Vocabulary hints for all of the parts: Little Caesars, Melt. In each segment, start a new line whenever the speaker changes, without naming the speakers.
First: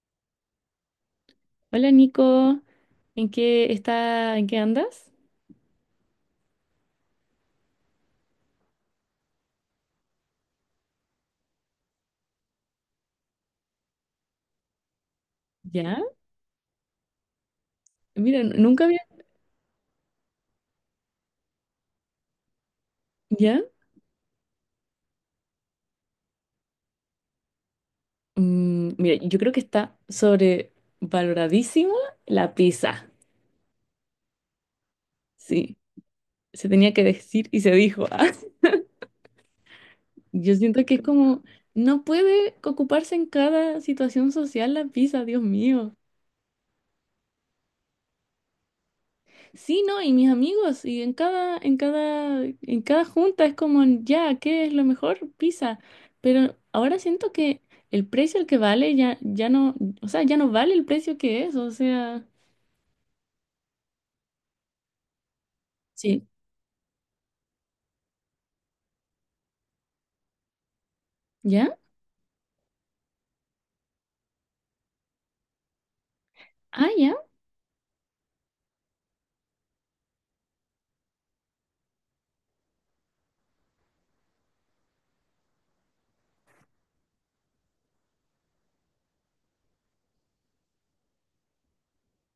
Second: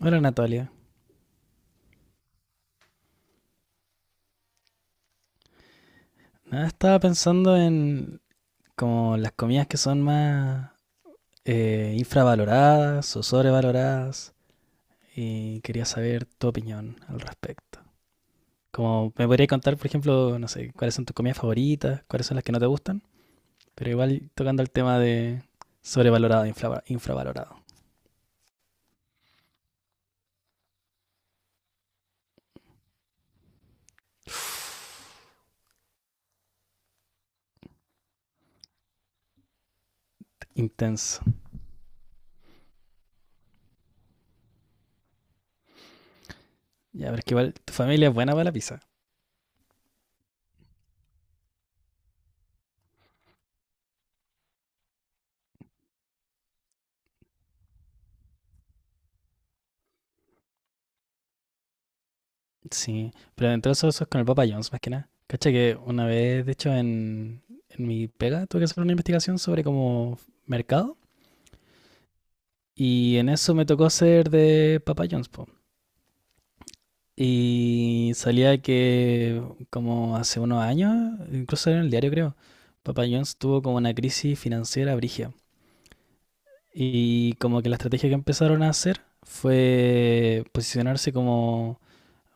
Hola Natalia.
Hola Nico, ¿en qué está, en qué andas?
Nada, estaba pensando en como las comidas que son más infravaloradas o sobrevaloradas y quería
¿Ya?
saber tu opinión al respecto.
Mira, nunca había...
Como me podría contar, por ejemplo, no sé, cuáles son tus comidas favoritas, cuáles son las que no te gustan,
¿Ya?
pero igual tocando el tema de sobrevalorado, infravalorado,
Mira, yo creo que está sobrevaloradísima la pizza. Sí, se tenía que decir y se dijo. Ah, yo siento que es
intenso.
como, no puede ocuparse en cada situación social la pizza, Dios mío.
Ya, pero es que igual tu familia es buena para la pizza.
Sí, ¿no? Y mis amigos, y en cada, en cada junta es como, ya, ¿qué es lo mejor? Pizza. Pero ahora siento que el precio al que vale ya, ya no, o sea, ya no vale el precio que es, o sea,
Sí, pero entre eso, eso es con el Papa John's más que nada. Cacha que una
sí,
vez, de hecho, en mi pega tuve que hacer una investigación sobre como mercado
¿ya?
y en eso me tocó ser de Papa John's, po.
Ah, ya,
Y salía que como hace unos años, incluso en el diario creo, Papa John's tuvo como una crisis financiera brígida. Y como que la estrategia que empezaron a hacer fue posicionarse como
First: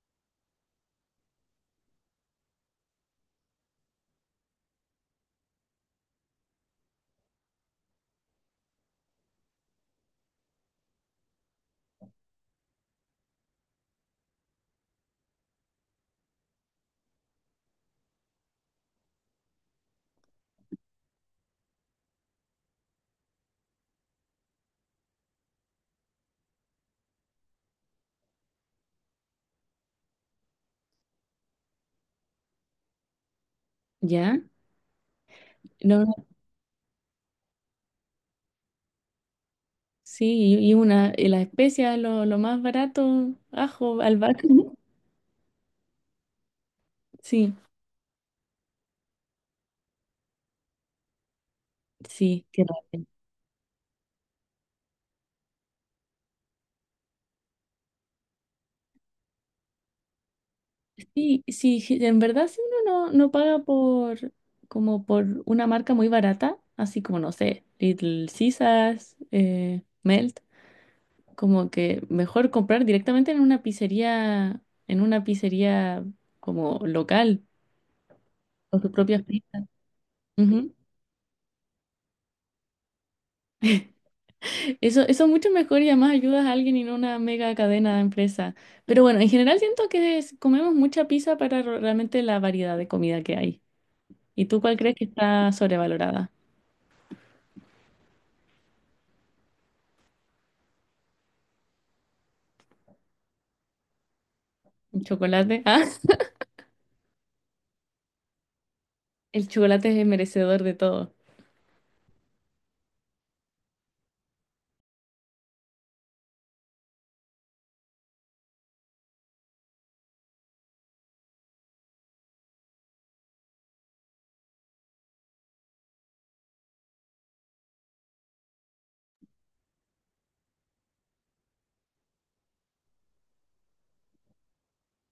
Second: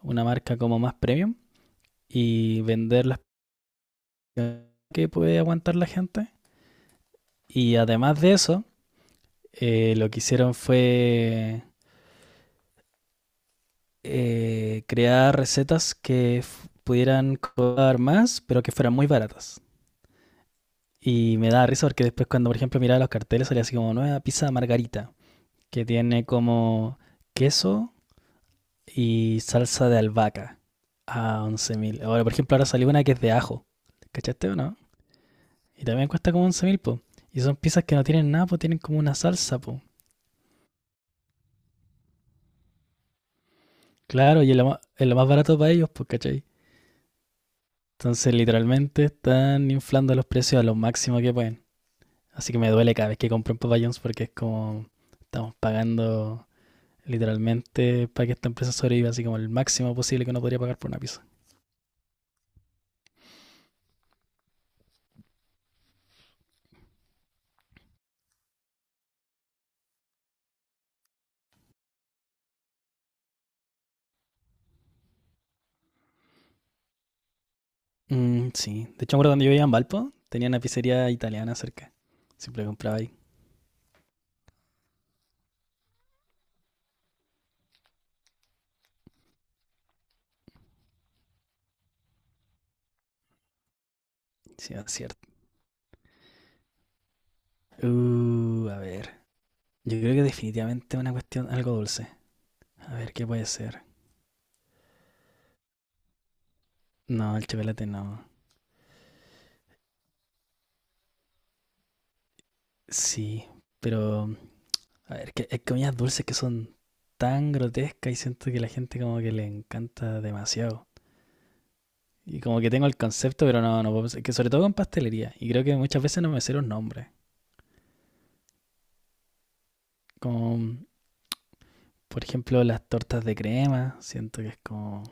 una marca como más premium y vender las que puede aguantar la gente. Y además de eso, lo que hicieron fue crear recetas que pudieran cobrar más, pero que fueran muy baratas. Y me da risa porque después cuando, por ejemplo, miraba los carteles salía así como nueva pizza margarita, que tiene como queso y salsa de albahaca a 11.000. Ahora, por ejemplo, ahora salió una que es de ajo.
ya.
¿Cachaste o no? Y
No,
también
no,
cuesta como 11.000 po. Y son pizzas que no tienen nada, po, tienen como una salsa, po.
sí, y una, y las especias, lo más barato, ajo,
Claro,
albahaca.
y es lo más barato para ellos, pues, ¿cachai?
Sí,
Entonces, literalmente están inflando los precios a lo máximo que pueden.
sí,
Así que
qué
me duele
raro.
cada vez que compro en Papa John's porque es como estamos pagando literalmente para que esta empresa sobreviva, así como el máximo posible que uno podría pagar por una pizza.
Sí, sí, en verdad si uno no, no paga por como por una marca muy barata, así como no sé, Little Caesars, Melt, como que mejor comprar directamente en una pizzería, en una pizzería como local,
Mm,
con
sí,
sus
de hecho, me
propias
acuerdo cuando yo
pizzas.
vivía en Valpo, tenía una
Ujú.
pizzería italiana cerca. Siempre compraba ahí.
Eso es mucho mejor y además ayudas a alguien y no una mega cadena de empresa. Pero bueno, en general siento que comemos mucha pizza para realmente la variedad de comida que hay. ¿Y tú
Sí,
cuál
es
crees que
cierto.
está sobrevalorada?
A ver. Yo creo que definitivamente una cuestión algo dulce. A ver, ¿qué puede ser?
El chocolate. Ah,
No, el chocolate no.
el chocolate es merecedor de todo.
Sí, pero a ver, que hay comidas dulces que son tan grotescas y siento que la gente como que le encanta demasiado. Y como que tengo el concepto, pero no, no puedo pensar. Que sobre todo con pastelería. Y creo que muchas veces no me sé los nombres. Como, por ejemplo, las tortas de crema. Siento que es como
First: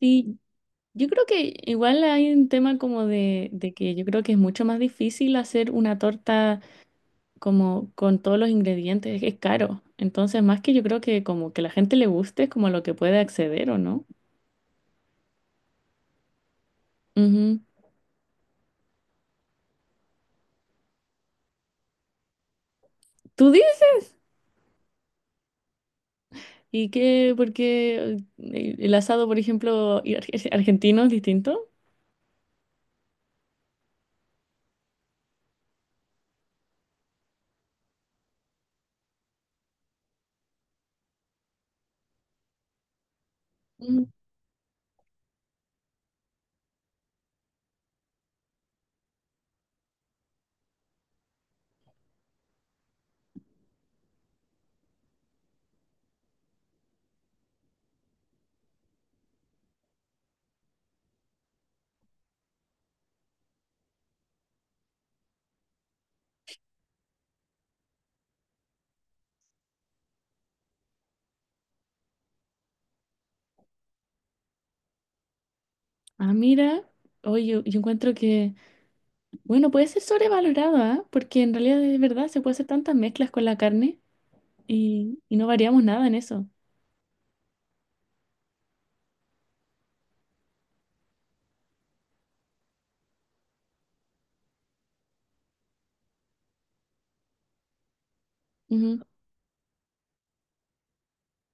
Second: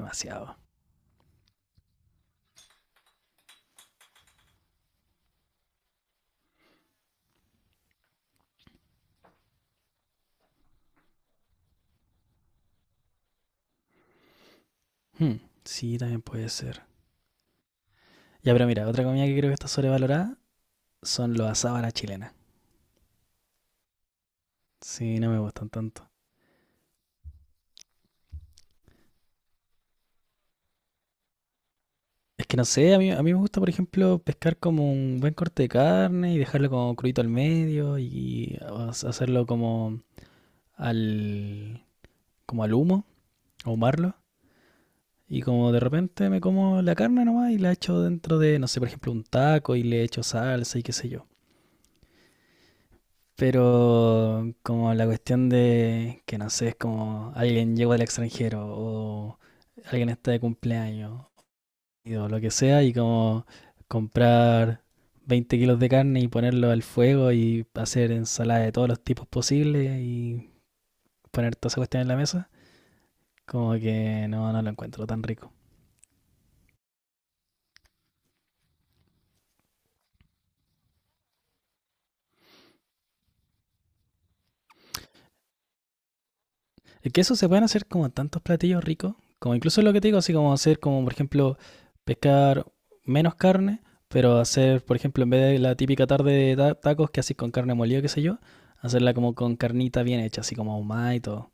Sí, yo creo que igual hay un tema como de que yo creo que es mucho más difícil hacer una torta como con todos los ingredientes, es que es caro. Entonces, más que yo creo que como que la gente le guste es como lo que puede acceder o no.
Hmm, sí, también puede ser.
Ujú.
Ya, pero mira, otra comida que creo que está sobrevalorada son los asados a la chilena.
¿Tú dices?
Sí, no me gustan tanto.
¿Y qué? Porque el asado, por ejemplo, y argentino es distinto.
Es que no sé, a mí me gusta, por ejemplo, pescar como un buen corte de carne y dejarlo como crudito al medio y hacerlo como al, como al humo,
Mm.
ahumarlo. Y como de repente me como la carne nomás y la echo dentro de, no sé, por ejemplo, un taco y le echo salsa y qué sé yo. Pero como la cuestión de que no sé, es como alguien llegó del extranjero o alguien está de cumpleaños o lo que sea, y como comprar 20 kilos de carne y ponerlo al fuego y hacer ensalada de todos los tipos posibles y poner toda esa cuestión en la mesa, como que no, no lo encuentro tan rico.
Ah, mira. Oye, yo encuentro que, bueno, puede ser sobrevalorado, ¿ah? Porque en realidad es verdad, se puede hacer tantas mezclas con la carne y no variamos nada en eso.
Es que eso se pueden hacer como tantos platillos ricos, como incluso lo que te digo, así como hacer como, por ejemplo, pescar menos carne, pero hacer, por ejemplo, en vez de la típica tarde de tacos que haces con carne molida, qué sé yo,
Ujú.
hacerla como con carnita bien hecha, así como ahumada y todo.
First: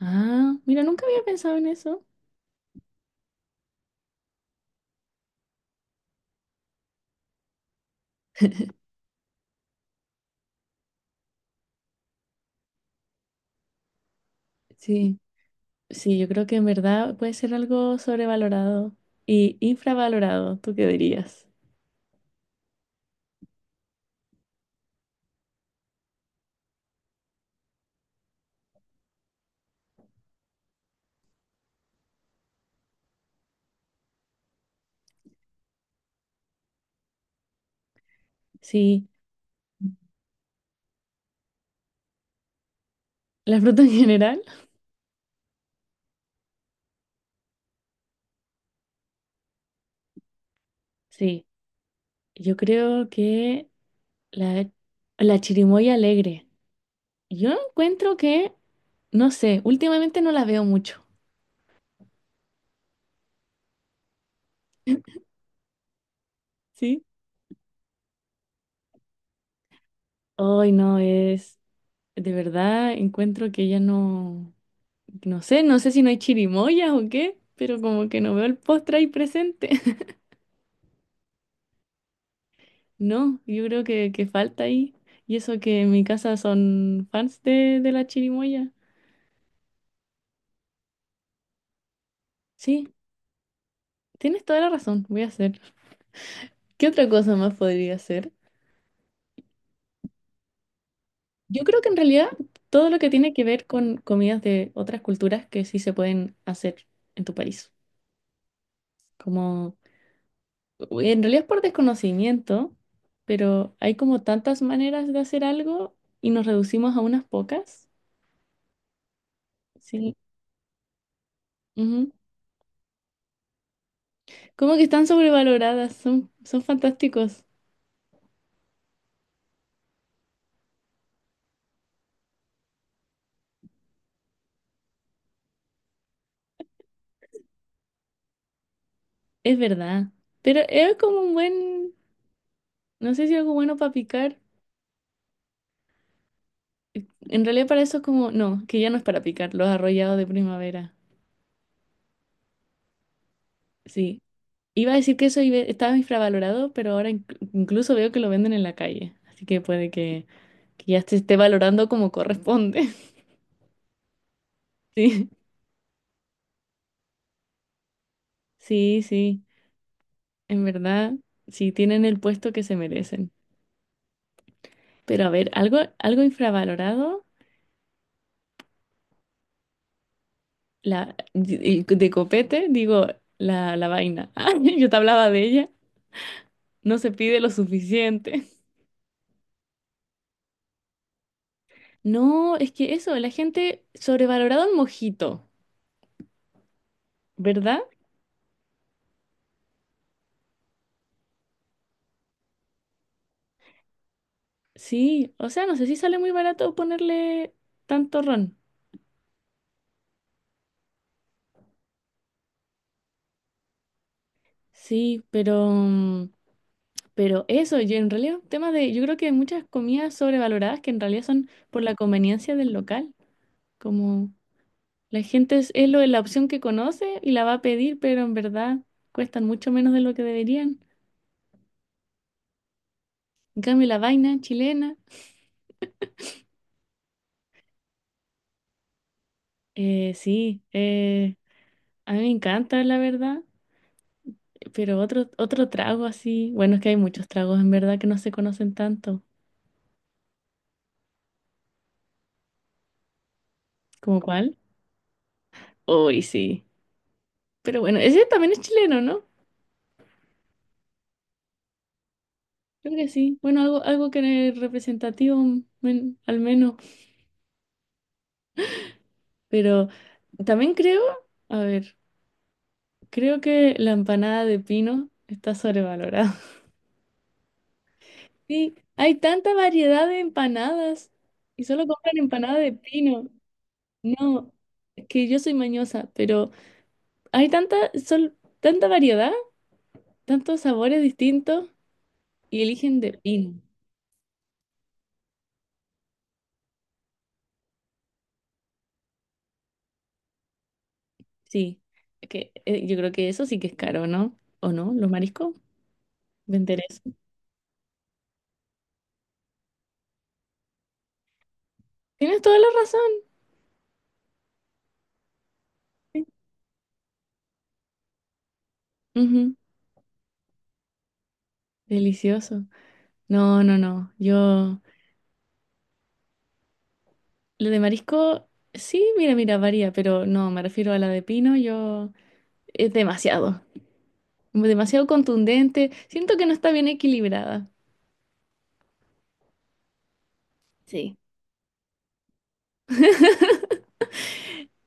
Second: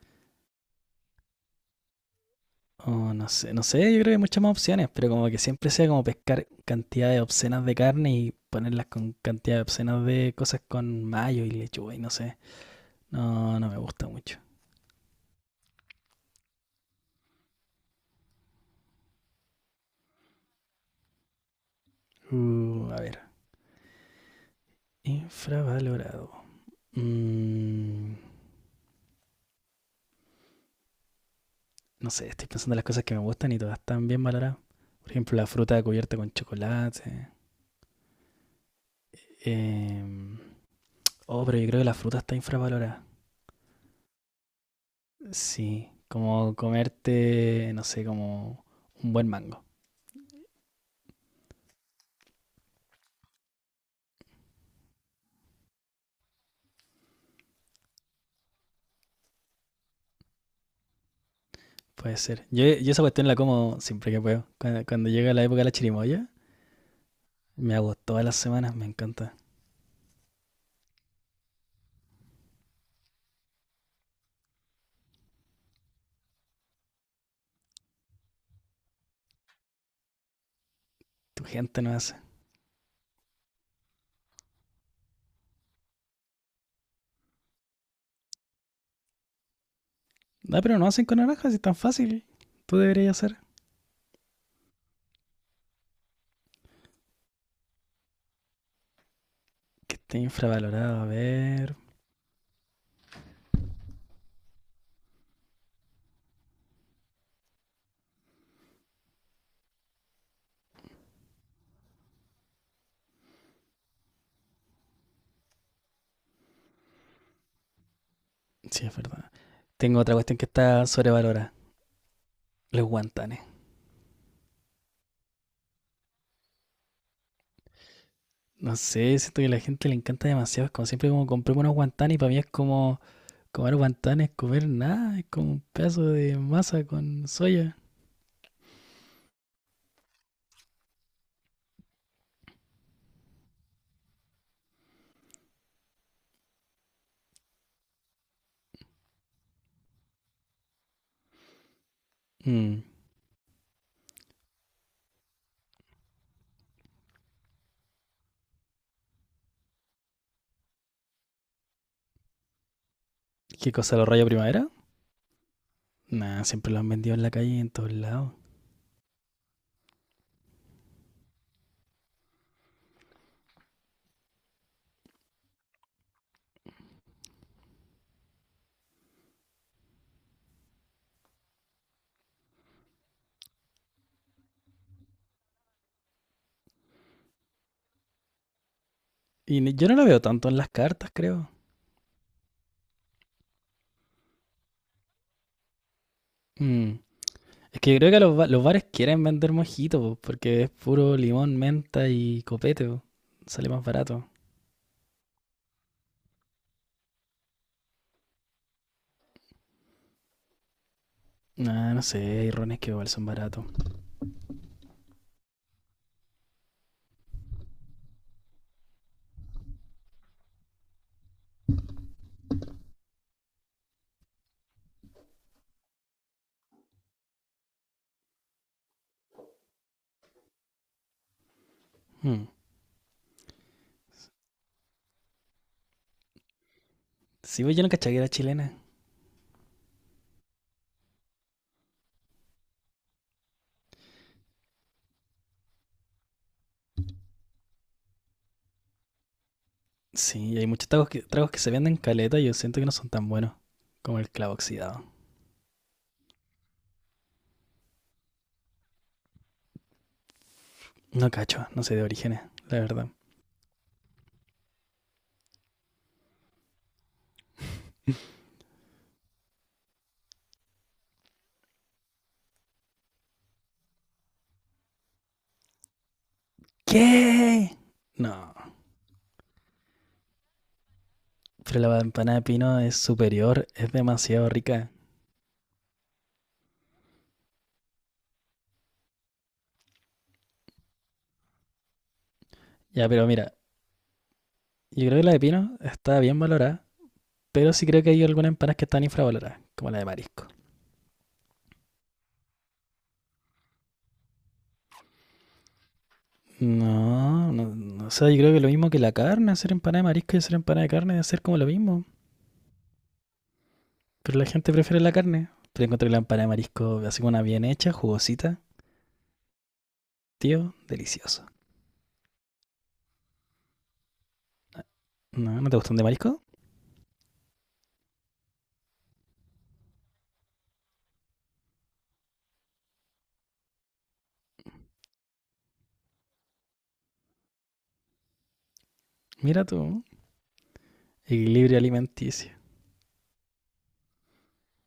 Ah, mira, nunca había pensado en eso.
Oh, no sé, no sé, yo creo que hay muchas más opciones, pero como que siempre sea como pescar cantidades obscenas de carne y ponerlas con cantidades obscenas de cosas con mayo y lechuga y no sé. No, no me gusta mucho.
Sí, sí, yo creo que en verdad puede ser algo sobrevalorado y infravalorado, ¿tú qué dirías?
A ver, infravalorado. Mm, no sé, estoy pensando en las cosas que me gustan y todas están bien valoradas. Por ejemplo, la fruta cubierta con chocolate.
Sí,
Em, oh, pero yo creo que la fruta está infravalorada.
la fruta en general.
Sí, como comerte, no sé, como un buen mango.
Sí, yo creo que la, la chirimoya alegre. Yo encuentro que, no sé, últimamente no la veo mucho.
Puede ser. Yo esa cuestión la como siempre que puedo. Cuando llega la época de la chirimoya,
¿Sí?
me hago todas las semanas, me encanta.
Hoy no es. De verdad encuentro que ya no, no sé, no sé si no hay chirimoyas o qué, pero como que no veo el postre ahí presente.
Tu gente no hace.
No, yo creo que falta ahí. Y eso que en mi casa son fans de la chirimoya.
Ah, pero no hacen con naranjas, es tan fácil. Tú
Sí,
deberías hacer.
tienes toda la razón, voy a hacer. ¿Qué otra cosa más podría hacer?
Que esté infravalorado, a
Yo
ver.
creo que en realidad todo lo que tiene que ver con comidas de otras culturas que sí se pueden hacer en tu país. Como... uy, en realidad es por desconocimiento, pero hay como tantas maneras de hacer algo y nos reducimos a unas pocas.
Sí, es verdad. Tengo otra
Sí.
cuestión que está sobrevalorada.
Ujú.
Los guantanes.
Como que están sobrevaloradas, son, son fantásticos,
No sé, siento que a la gente le encanta demasiado. Es como siempre como compré unos guantanes y para mí es como comer guantanes, comer nada. Es como un pedazo de masa con soya.
es verdad. Pero es como un buen, no sé si algo bueno para picar. En realidad para eso es como, no, que ya no es para picar, los arrollados de primavera.
Mm.
Sí. Iba a decir que eso estaba infravalorado, pero ahora incluso veo que lo venden en la calle. Así que puede que ya se esté valorando como corresponde.
¿Qué cosa, los rayos primavera?
Sí.
Nah, siempre lo han vendido en la calle y en todos lados.
Sí, sí, en verdad, sí tienen el puesto que se merecen. Pero a ver, algo, algo infravalorado, la y de copete, digo, la vaina. Ah, yo te hablaba de ella, no se pide lo suficiente.
Yo no lo veo tanto en las cartas, creo.
No, es que eso, la gente sobrevalorado el mojito,
Mm. Es
¿verdad?
que yo creo que los bares quieren vender mojito, po, porque es puro limón, menta y copete, po. Sale más barato.
Sí, o sea, no sé si sale muy barato ponerle tanto ron.
Nah, no sé, hay rones que igual son baratos.
Sí, pero mm, pero eso, yo en realidad, tema de, yo creo que hay muchas comidas sobrevaloradas que en realidad son por la conveniencia del local. Como la gente es lo de la opción que conoce y la va a pedir, pero en verdad cuestan mucho menos de lo que deberían.
Mm.
En cambio, la vaina chilena,
Sí, pues yo no cachaba que era chilena.
sí, a mí me encanta, la verdad. Pero otro, otro trago así, bueno, es que hay muchos tragos en verdad que no se conocen tanto.
Sí, y hay muchos tragos que se venden caleta y yo siento que no son tan buenos. Como
¿Como
el clavo
cuál?
oxidado.
Uy, sí. Pero bueno, ese también es chileno, ¿no?
No cacho, no sé de orígenes, la
Creo
verdad.
que sí. Bueno, algo, algo que es representativo, al menos. Pero también creo, a ver, creo que la empanada de pino está sobrevalorada.
¿Qué? No,
Sí, hay tanta variedad de empanadas y
pero
solo
la
compran
empanada de
empanada de
pino es
pino.
superior, es demasiado
No,
rica.
es que yo soy mañosa, pero hay tanta, tanta variedad, tantos sabores distintos y eligen
Ya,
de
pero mira,
pino.
yo creo que la de pino está bien valorada, pero sí creo que hay algunas empanadas que están infravaloradas, como la de marisco.
Sí, es que yo creo que eso sí que es caro, ¿no? ¿O no? ¿Los mariscos? ¿Vender eso?
No, no, no, o sea, yo creo que lo mismo que la carne, hacer empanada de marisco y hacer empanada de carne debe ser como lo mismo.
Tienes toda la razón.
Pero la gente prefiere la carne. Pero encontré la
Sí.
empanada de marisco así como una bien hecha, jugosita.
Ujú.
Tío, delicioso.
Delicioso. No, no, no. Yo,
No, ¿no te gustan de marisco?
la de marisco, sí, mira, mira, varía, pero no, me refiero a la de pino, yo, es demasiado, demasiado contundente. Siento que no está bien equilibrada.
Mira tú,
Sí.
equilibrio alimenticio.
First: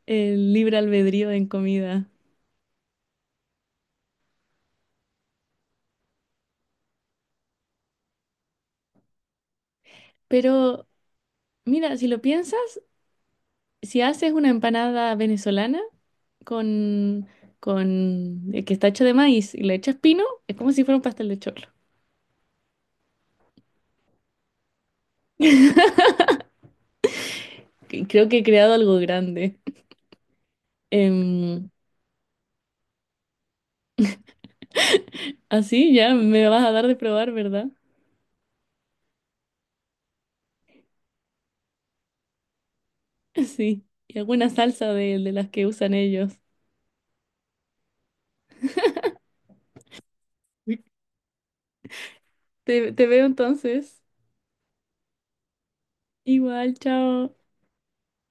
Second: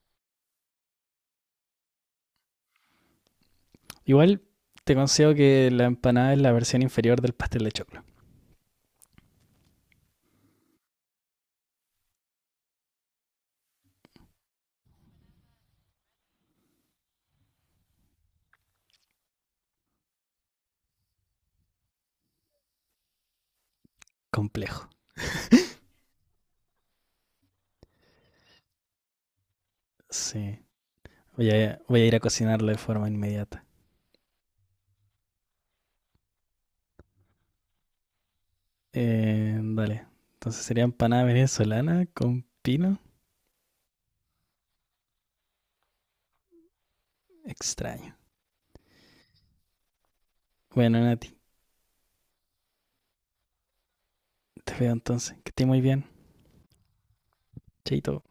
El libre albedrío en comida.
Igual te concedo que la empanada es la versión inferior del pastel de choclo.
Pero, mira, si lo piensas, si haces una empanada venezolana con, que está hecho de maíz y le echas pino, es como si fuera un pastel de choclo.
Complejo.
Creo que he creado algo grande.
Sí.
Em,
Voy a ir a cocinarlo de forma inmediata.
así ya me vas a dar de probar, ¿verdad?
Dale. Entonces sería empanada venezolana con pino.
Sí. Y alguna salsa de las que usan ellos.
Extraño. Bueno, Nati,
Te veo entonces.
te veo entonces. Que estés muy bien.
Igual, chao.
Chaito.